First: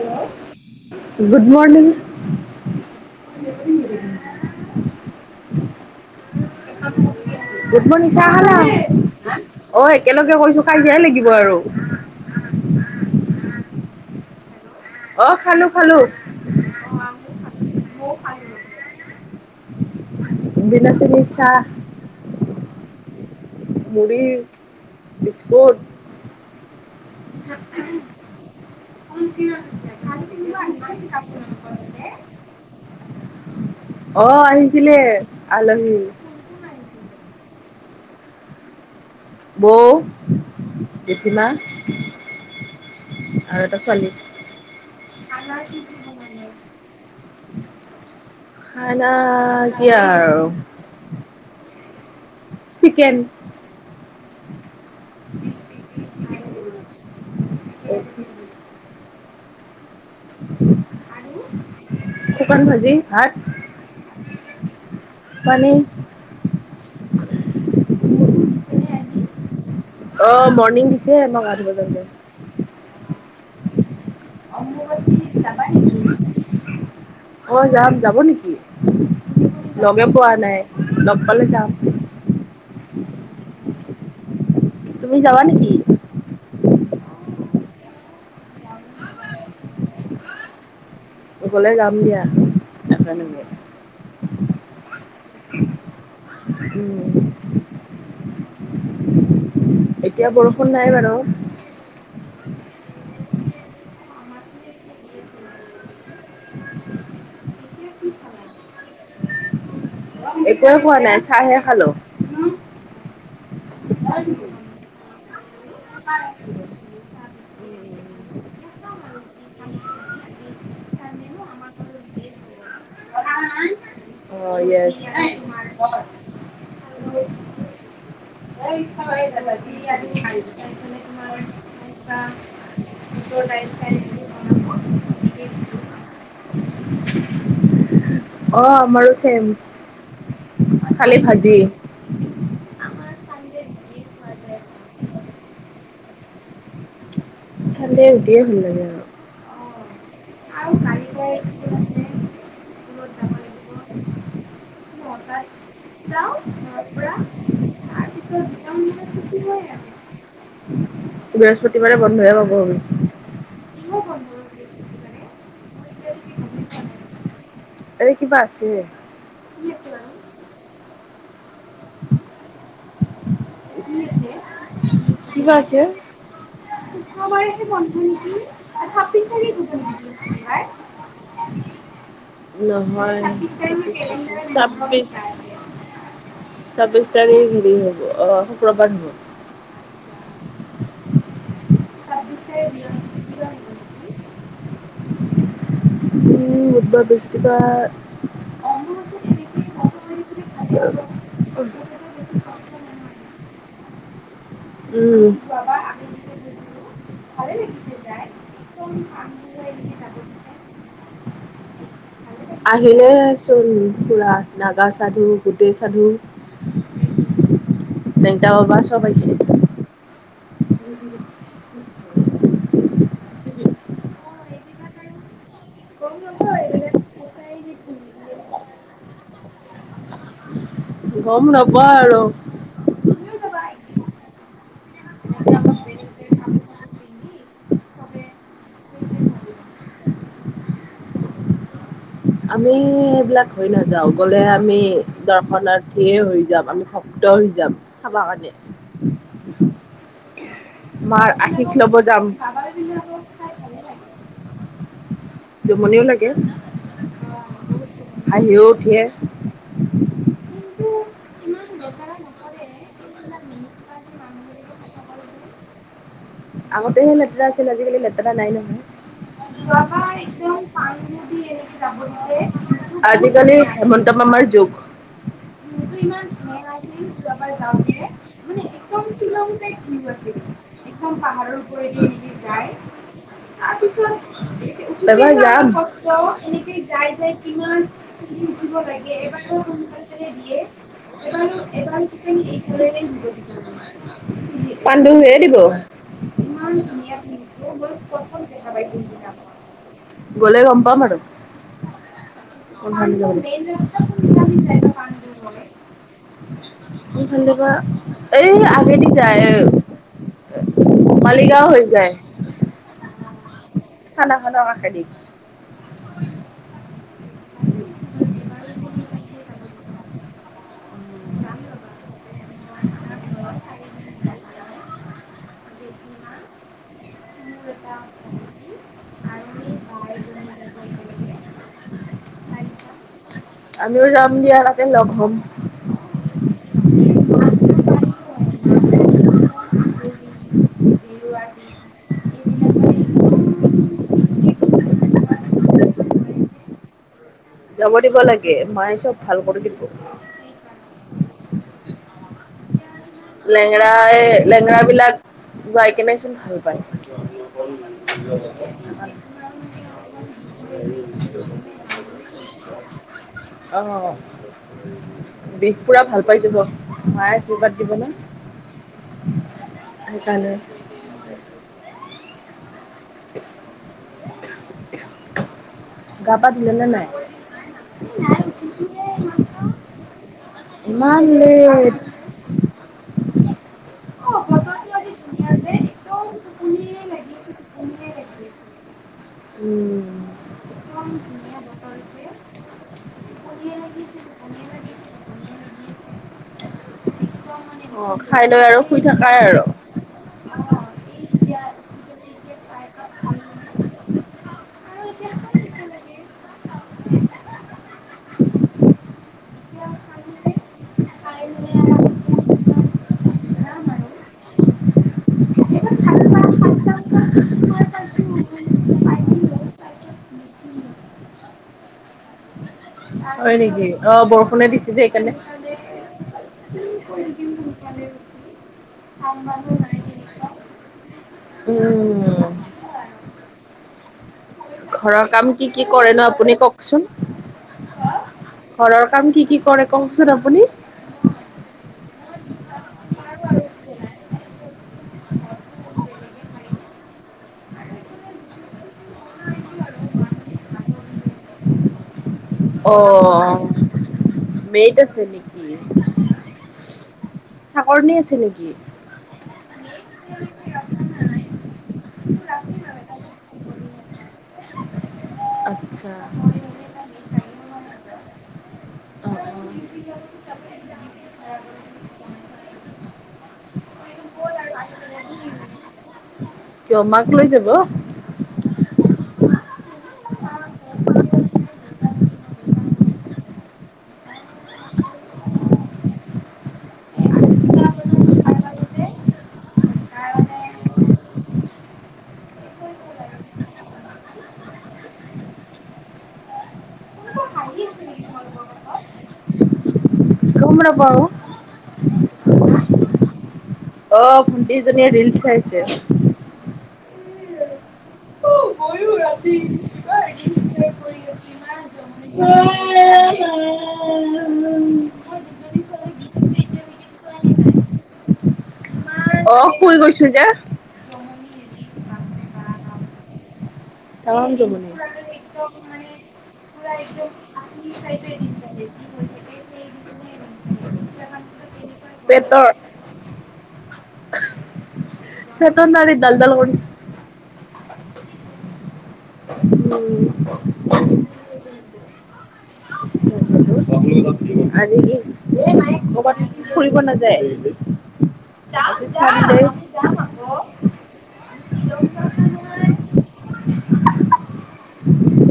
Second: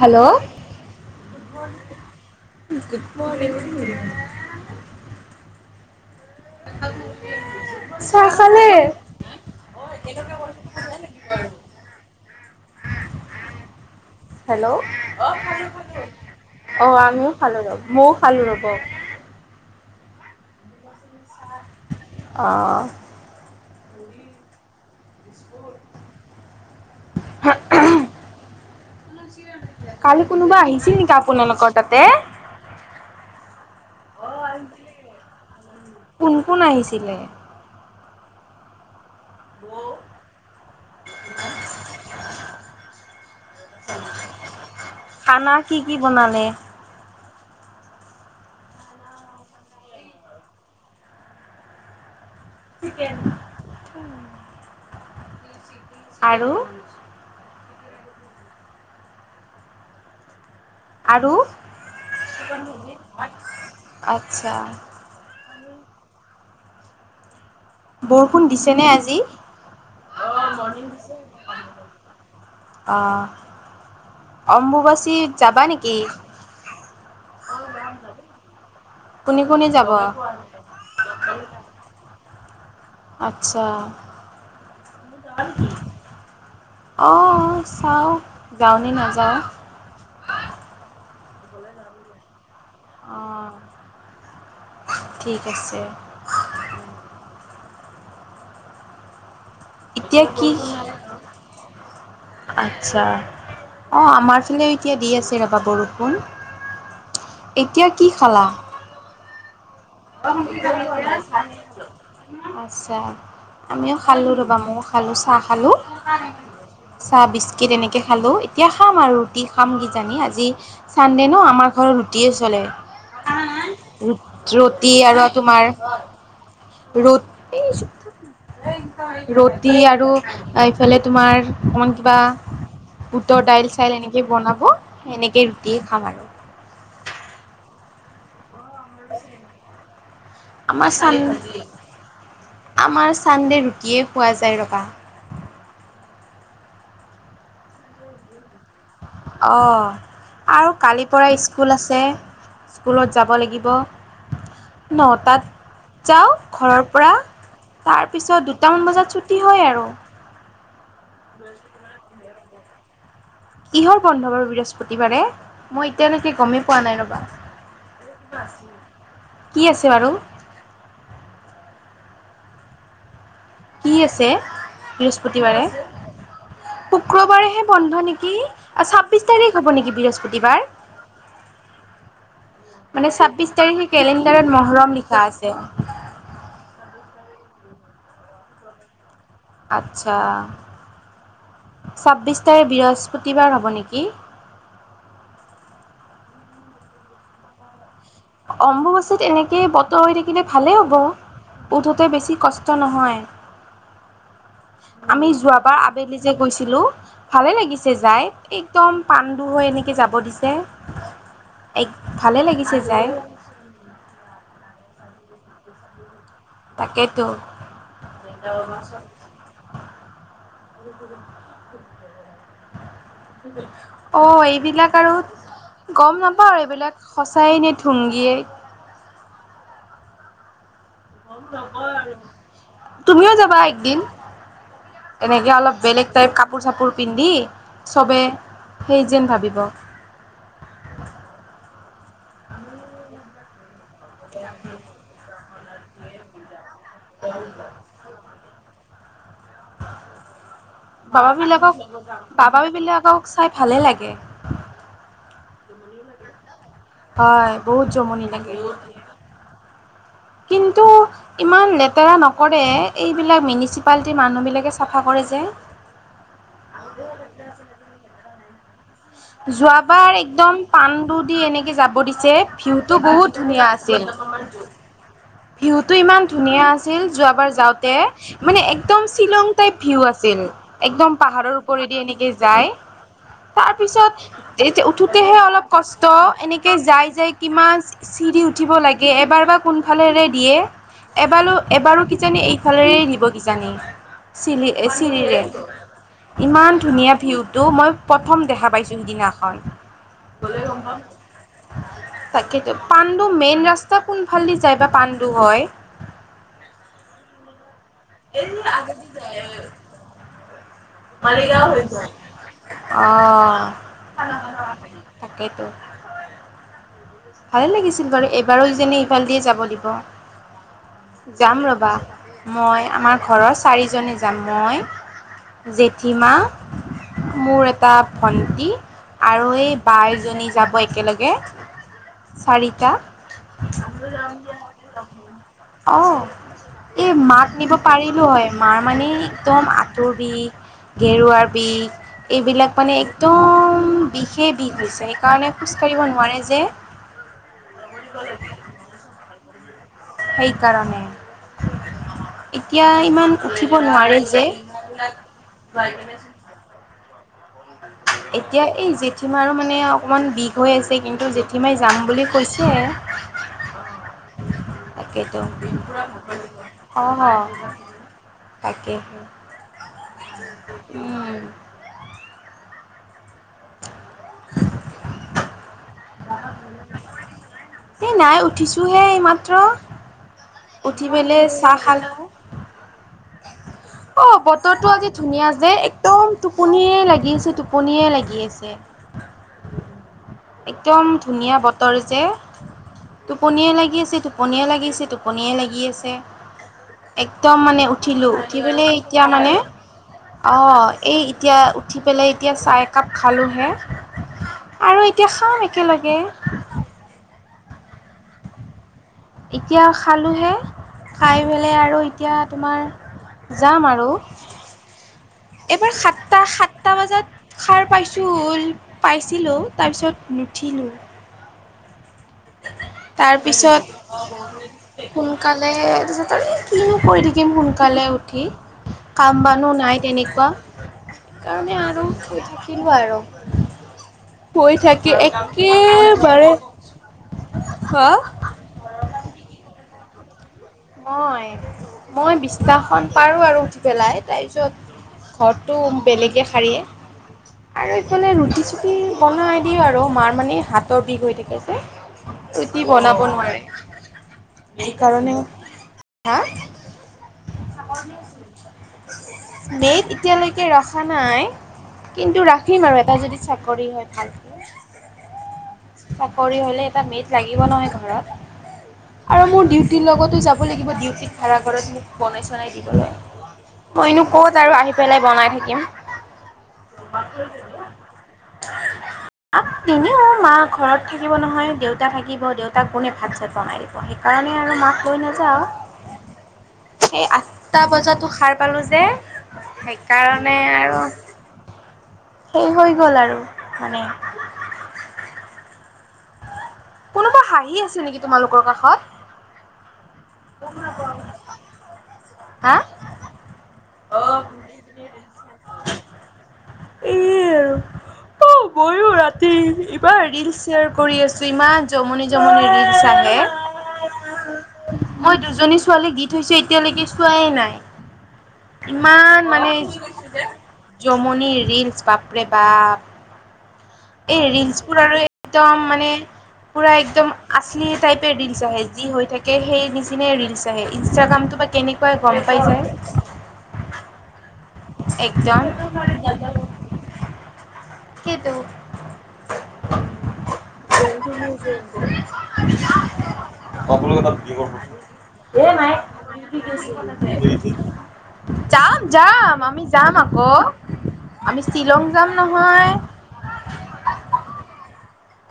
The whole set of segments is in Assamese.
Hello good morning. [inaudible] Good morning, চাহ খালাঁ? অ, একেলগে হৈ থকা, কাজিয়া লাগিব আৰু। হেল্ল। অ, খালো, খালো অ। আমিও খালো, ৰব, মইও খালো, ৰব। বিনা চেনী চাহ। অ। মুড়ি, বিস্কুট। [unintelligible] কালি কোনোবা আহিছিল নেকি আপোনালোকৰ তাতে? অ, আহিছিল আলহী। কোন কোন আহিছিলে? বৌ, জেঠিমা। আৰু এটা ছোৱলী। খানা কি কি বনালে [inaudible] কি আৰু? চিকেন। আৰু। উ আৰু শুকান ভাজি ভাত আচ্ছা মানে বৰষুণ দিছেনে আজি। অ মৰ্ণিং দিছে মই গা ধুবলৈ যাওঁতে। অ অম্বুবাচী যাবা নেকি? অ যাম যাব নেকি কোনে কোনে যাব? লগে পোৱা নাই। লগ পালে যাম। আচ্ছা। তুমি যাবা নেকি অঁ চাওঁ যাওঁ নাযাওঁ। ফুৰিবলে যাম দিয়া অ সকাৰণ [unintelligible] ঠিক আছে। উম' এতিয়া কি বৰষুণ নাই বাৰু। আচ্ছা। অ আমাৰ ফালেও এতিয়া দি আছে ৰবা বৰষুণ,। এতিয়া কি খালা? একোৱে খোৱা নাই চাহে, খালো। আচ্ছা আমিও খালোঁ ৰ'বা ময়ো খালোঁ চাহ, খালোঁ। চাহ, বিস্কিট, এনেকৈ খালোঁ এতিয়া খাম আৰু ৰুটি, খাম কিজানি আজি। চানডে ন আমাৰ ঘৰত ৰুটিয়ে, চলে। অ য়েছ। ই আৰু তোমাৰ হয়। ৰ'দ এই ৰুটি, আৰু এইফালে তোমাৰ অকমান কিবা। উটৰ দাইল, চাইল এনেকে বনাব এনেকে ৰুটিয়ে খাম আৰু। অ আমাৰো ছেম। আমাৰ চান খালি ভাজি। আমাৰ চান্দে ৰুটিয়ে, খোৱা যায় ৰবা। চানদে ৰুটিয়ে ভাল লাগে। আৰু- অহ আৰু কালিৰ পৰা স্কুল আছে স্কুলত যাব লাগিব। ন, টাত যাওঁ ঘৰৰ পৰা তাৰপিছত দুটামান বজাত ছুটি হয় আৰু। বৃহস্পতিবাৰে, বন্ধহে পাব আমি। কিহৰ বন্ধ বাৰু বৃহস্পতিবাৰে মই এতিয়ালৈকে গমেই পোৱা নাই এই কিবা ৰ'বা। আছে। কি আছে বাৰু [unintelligible] কি আছে কিবা বৃহস্পতিবাৰে, আছে? শুক্ৰবাৰেহে বন্ধ নেকি ছাব্বিশ তাৰিখ হ'ব নেকি বৃহস্পতিবাৰ। [unintelligible] মানে নহয় তাৰিখ ছাব্বিশ কেলেণ্ডাৰত মহৰম, ছাব্বিশ লিখা আছে ছাব্বিশ তাৰিখে হেৰি হ'ব অ শুক্ৰবাৰ হ'ব। আচ্ছা। ছাব্বিছ তাৰিখ বৃহস্পতিবাৰ হ'ব নেকি? উম বুধবাৰ বৃহস্পতিবাৰ, অম্বুবাচিত, এনেকেই বতৰ হৈ থাকিলে ভালে হ'ব উঠ তই বেছি কষ্ট নহয়। উম, আমি যোৱা বাৰ আবেলি যে গৈছিলো, ভালে লাগিছে যায় এই একদম পাণ্ডু হৈ এনেকে যাব দিছে, এক ভালে লাগিছে যায়। চূণপোৰা নাগা চাধু গোটেই চাধু তাকেতো [inaudible] দেউতা বাবা চব আহিছে। অ এইবিলাক আৰু গম নাপাওঁ এইবিলাক সঁচাই নে থুংগিয়েই। গম নাপায় আৰু। তুমিও যাবা একদিন। এনেকে অলপ বেলেগ টাইপ কাপোৰ চাপোৰ পিন্ধি চবে সেই যেন ভাবিব আমি সেইবিলাক হৈ নাযাওঁ, গ'লে আমি দৰ্শনাৰ্থীয়ে হৈ যাম আমি স দল হৈ যাম চাবা কাৰণে। মাৰ বাবা আশীষ বিলাকক ল'ব যাম। বাবা বিলাকক চাই ভালে লাগে। জুমনিও লাগে। হয় বহুত জমনি লাগে। হাঁহিও উঠে কিন্তু ইমান লেতেৰা নকৰে এইবিলাক মিনিচিপালটি মানুহবিলাকে চাফা কৰে যে। আগতেহে লেতেৰা আছিল আজিকালি লেতেৰা নাই নহয়। [inaudible] যোৱাবাৰ একদম পাণ্ডু দি এনেকে যাব দিছে, ভিউটো বহুত আজিকালি ধুনীয়া হেমন্ত আছিল! মামাৰ যুগ। [inaudible] ভিউটো ইমান ধুনীয়া আছিল যোৱাবাৰ যাওঁতে! মানে একদম শ্বিলং টাইপ ভিউ আছ ছিল একদম পাহাৰৰ ওপৰেদি এনেকে যায় তাৰপিছত এইযে এবাৰ উঠোতেহে যাম। অলপ কষ্ট, এনেকে যায় যায় কিমান চিৰি উঠিব লাগে এবাৰ বা কোনফালেৰে দিয়ে? এবাৰো এবাৰো কিজানি এইফালেৰে দিব কিজানি চিল পাণ্ডুহে চিৰিৰে। দিব ইমান ধুনীয়া ভিউটো মই প্ৰথম দেখা পাইছোঁ সেইদিনাখন। গলে গম পাম। তাকেইটো পাণ্ডু মেইন ৰাস্তা কোনফালদি যায় বা পাণ্ডু হয়? কোনফালে বা এই আগেদি যায়। মালিগাঁও হৈ যায়, খানাখনৰ অঁ কাষেদি তাকেইতো। ভালে লাগিছিল বাৰু এবাৰো যেনে ইফাল দিয়ে যাব দিব। যাম ৰ'বা মই আমাৰ ঘৰৰ চাৰিজনে যাম মই জেঠিমা মোৰ এটা ভন্টি আৰু এই বাইজনী যাব একেলগে। চাৰিটা আমিও যাম [unintelligible] দিয়া তাতে লগ হ'ম। অঁ এই মাক নিব পাৰিলো হয় মাৰ মানে একদম আঠুৰ বিষ ঘেৰুৱাৰ বিষ এইবিলাক মানে একদম বিষ ষে বিষ হৈছে সেইকাৰণে খোজ কঢ়িব নোৱাৰে যে। যাব দিব লাগে মায়ে চব ভাল কৰি দিব। সেইকাৰণে এতিয়া ইমান উঠিব লেংৰা নোৱাৰে এ যে লেংৰা বিলাক যায় কেনেচোন ভাল পায়। [inaudible] এতিয়া এই জেঠীমাৰো মানে অকণমান বিষ হৈ আছে কিন্তু জেঠীমাই যাম বুলি কৈছে। অ', তাকেতো বিষ পুৰা ভাল পাইছোব মায়ে কবাত দিব ন'। তাকেহে। সেইকাৰণে। [inaudible] গা পা ধুলে নে নাই? এই নাই উঠিছোহে এইমাত্ৰ। উঠি ইমান পেলাই চাহ লেট। খালোঁ। [inaudible] অ', বতৰটো আজি ধুনীয়া যে একদম টোপনিয়ে লাগি আছে টোপনিয়ে লাগি আছে। একদম ধুনীয়া বতৰ যে। উম। টোপনিয়ে লাগি আছে টোপনিয়ে লাগিছে টোপনিয়ে লাগি আছে একদম মানে অ', উঠিলোঁ খাই উঠি লৈ আৰু পেলাই শুই এতিয়া থাকাই মানে আৰু। অ', এই এতিয়া উঠি পেলাই এতিয়া চাহ একাপ খালোঁহে। আৰু এতিয়া খাম একেলগে। এতিয়া খালোঁহে খাই পেলাই আৰু এতিয়া তোমাৰ যাম আৰু এইবাৰ সাতটা সাতটা বজাত সাৰ পাইছোঁ পাইছিলোঁ তাৰপিছত নুঠিলোঁ। [inaudible] হয় নেকি অ তাৰপিছত বৰষুণে দিছে যে সেইকাৰণে। সোনকালে তাৰপিছত আৰু কিনো কৰি থাকিম সোনকালে উঠি কাম বানো নাই তেনেকুৱা সেইকাৰণে আৰু শুই উম থাকিলো আৰু শুই থাকি ঘৰৰ কাম কি কি কৰেনো একেবাৰে [unintelligible] হা? ঘৰৰ কাম কি কি কৰে কওকচোন আপুনি? মই মই বিছনাখন পাৰো আৰু উঠি পেলাই তাৰপিছত ঘৰটো বেলেগে সাৰে। আৰু এই ফালে ৰুটি-চুটি বনাই দিও আৰু মাৰ মানে হাতৰ বিষ হৈ থাকে যে। ৰুটী অ বনাব নোৱাৰে সেই কাৰণে উম। হা? আছে নেকি? মেদ এতিয়ালৈকে ৰখা নাই। কিন্তু ৰাখিম আৰু এটা যদি চাকৰি হয় ভাল। আচ্ছা চাকৰি হ'লে এটা মেদ লাগিব নহয় ঘৰত? অ। আৰু মোৰ ডিউটিৰ লগতো যাব লাগিব, ডিউটিত ভাড়া ঘৰত মোক বনাই-চনাই নাই দিবলৈ, মইনো ক'ত আৰু আহি পেলাই বনাই থাকিম। [unintelligible] কিয় মাক লৈ ঘৰত যাব? থাকিব নহয়, দেউতা থাকিব দেউতাক কোনে ভাত-চাত বনাই দিব। সেই কাৰণে আৰু মাক লৈ নাযাওঁ। সেই আঠটা বজাতো সাৰ পালো যে। সেইকাৰণে আৰু সেই হৈ গ'ল আৰু মানে। কোনোবা হাঁহি আছে নেকি তোমালোকৰ কাষত? গম নাপাওঁ। হা? অ', ভণ্টিজনীয়ে ৰিলচ চাইছে। এই আৰু। অ', ময়ো ৰাতি ইমান ৰিলচ শ্বেয়াৰ কৰি আছো, ইমান জমনি জমনি ৰিলচ আহে। মই দুজনী ছোৱালীক দি থৈছোঁ, এতিয়ালৈকে চোৱাই নাই। [unintelligible] ইমান অ মানে শুই গৈছো যে। জমনি ৰীলচ, বাপৰে বাপ। এই তামাম জমনি। ৰিলচবোৰ আৰু একদম মানে পুৰা এক্দম আচলি টাইপেই ৰিলচ আহে, যি হৈ থাকে সেই নিচিনাই ৰিলচ আহে, পেটৰ ইনষ্টাগ্ৰামটো বা কেনে কৈ গ'ম পাই যায়। [unintelligible] একদম, পেটৰ নাৰী ডালডাল কৰি কিতো? উম, [inaudible] আপোনালোকে তাত বুকিং আজি কৰিব কি ক'বাত ফুৰিব নাযায়? যাম যাম। যাম আকৌ, আমি শ্বিলং যাম নহয়।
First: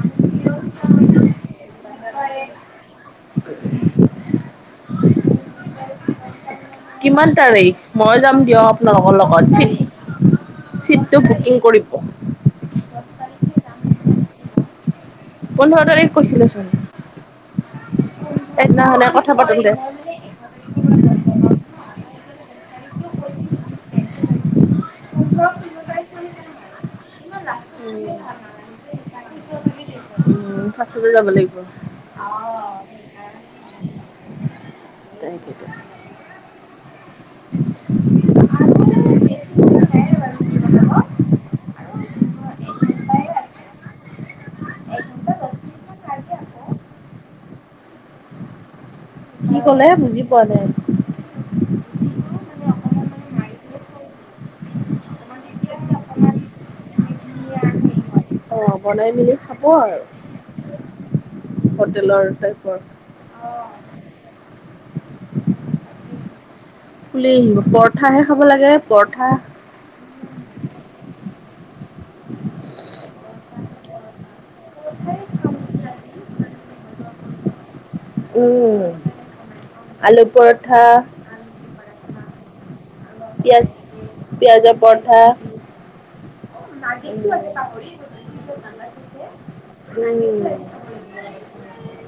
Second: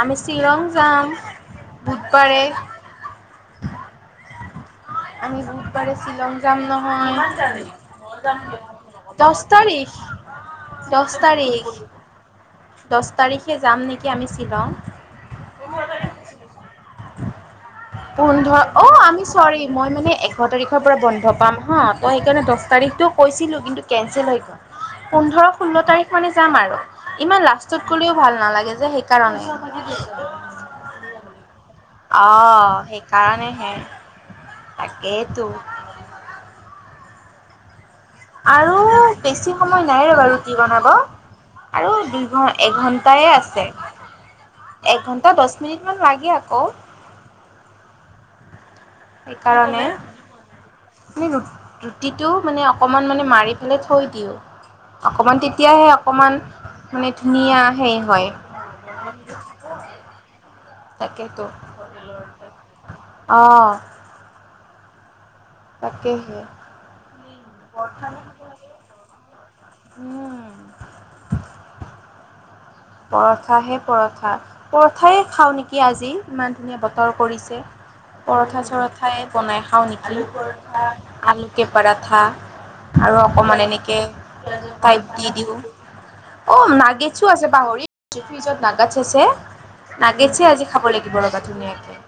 আমি শ্বিলং যাম, বুধবাৰে। [unintelligible] আমি বুধবাৰে শ্বিলং যাম ন হয়, কিমান দহ তাৰিখ মই যাম দিয়ক আপোনালোকৰ লগত চিট তাৰিখ। দহ চিটটো বুকিং তাৰিখ, কৰিব দহ তাৰিখে যাম নেকি আমি শ্বিলং। পোন্ধৰ তাৰিখ কৈছিলেচোন। পোন্ধৰ, অ', সেইদিনাখনে আমি কথা পাতোঁ চৰি, দে উম মই মানে এঘাৰ তাৰিখ খৰ পৰা বন্ধ পাম হা, ত' সেইকাৰণে দহ তাৰিখটো কৈছিলোঁ, কিন্তু কেঞ্চেল হৈ গ'ল। পোন্ধৰ, ষোল্ল তাৰিখ মানে যাম আৰু, ইমান লাষ্ট ত গ'লেও ভাল নালাগে যে, সেইকাৰণে। উম, ৰ্ফাষ্টটেই যাব লাগিব। কাৰণেহে, তাকেইটো। লাগিব আৰু বেছি সময় নাই আৰু ৰুটি বনাব। আৰু দুঘ, এঘণ্টাই আছে। এঘন্টা দহ মিনিট মান লাগে আকৌ। কি সেইকাৰণে। ক'লে বুজি পোৱা নাই আমি ৰুটিটো মানে অকণমান মানে মাৰি পেলাই থৈ দিওঁ। অকণমান, তেতিয়াহে অকণমান মানে ধুনীয়া হেৰি হয়। অ', বনাই মেলি খাব আৰু। তাকেতো হোটেলৰ টাইপৰ, অ'। তাকেহে ফুলি আহিব, পৰঠাহে খাব লাগে, পৰঠা। উম। পৰঠাহে পৰঠা, পৰঠাই খাওঁ নেকি আজি। ইমান ধুনীয়া বতৰ কৰিছে, পৰঠা উম চৰঠাই বনাই খাওঁ আলু নেকি। পৰঠা আলুকে পৰাঠা আৰু অকমান পিয়াজ এনেকে পিয়াজৰ টাইপ পৰঠা দি দিওঁ। অ', নাগেছো আছে পাহৰি [unintelligible] ফ্ৰিজত নাগছ আছে নাগেটছে আজি খাব লাগিব ৰবা। ধুনীয়াকে।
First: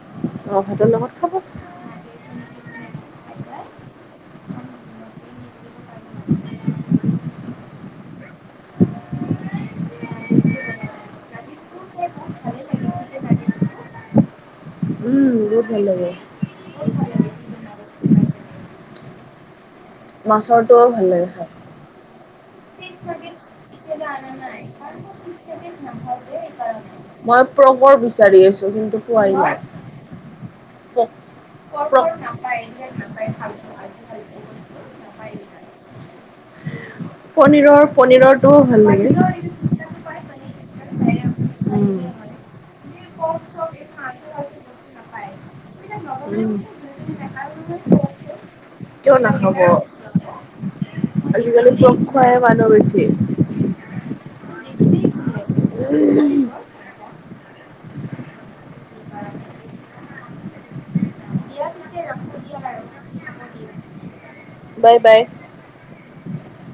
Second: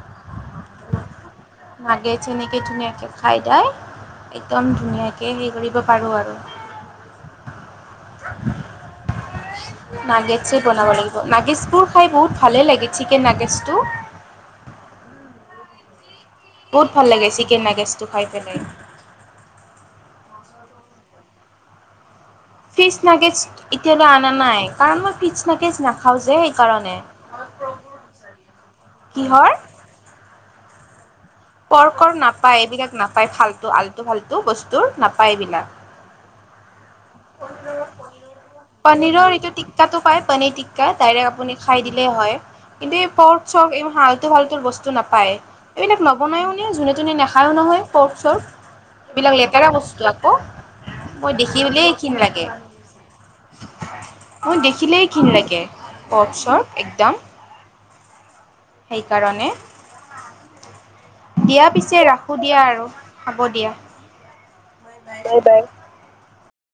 অ', ভাতৰ লগত খাব? নাগেটছ এনেকে ধুনীয়াকে খাই দাই একদম ধুনীয়াকে হেৰি কৰিব পাৰো আৰু। নাগেছেই বনাব লাগিব, নাগেচ বোৰ খাই বহুত ভালে লাগে, চিকেন নাগেচটো। উম, বহুত ভাল লাগে। বহুত ভাল লাগে চিকেন নাগেষ্টটো খাই পেলাই। মাছৰটও ভাল লাগে খাই। ফিচ নাগেষ্ট এতিয়ালৈ অনা নাই কাৰণ মই ফিচ নাগেষ্ট নাখাওঁ যে সেইকাৰণে। মই পৰ্কৰ বিচাৰি আছো কিন্তু পোৱাই কিহৰ নাই। [inaudible] ক পৰ্কৰ নাপায়। এইবিলাক নাপায় ফাল্টু আল্টু ফাল্টু বস্তুৰ নাপায় এইবিলাক। পনীৰৰ পনিৰৰ পনীৰৰ এইটো টিক্কাটো পায় পনীৰ টিক্কা ডাইৰেক্ট আপুনি খাই উম, দিলেই হয়। এনে পৰ্ক-চৰ্ক হালতু-ফালতু বস্তু নাপায়। এইবিলাক নবনায়ও উম। নে যোনে-তোনে নেখায়ো নহয় পৰ্ক-চৰ্ক। কিয় এইবিলাক নাখাব, লেতেৰা বস্তু আকৌ মই আজিকালি দেখিবলেই পৰ্ক খোৱাই লাগে মানুহ বেছি, মই দেখিলেই ঘিন লাগে পৰ্ক পৰ্ক-চৰ্ক একদম। সেইকাৰণে দিয়া পিছে ৰাখো দিয়া আৰু হ'ব দিয়া। Bye bye. বাই-বাই।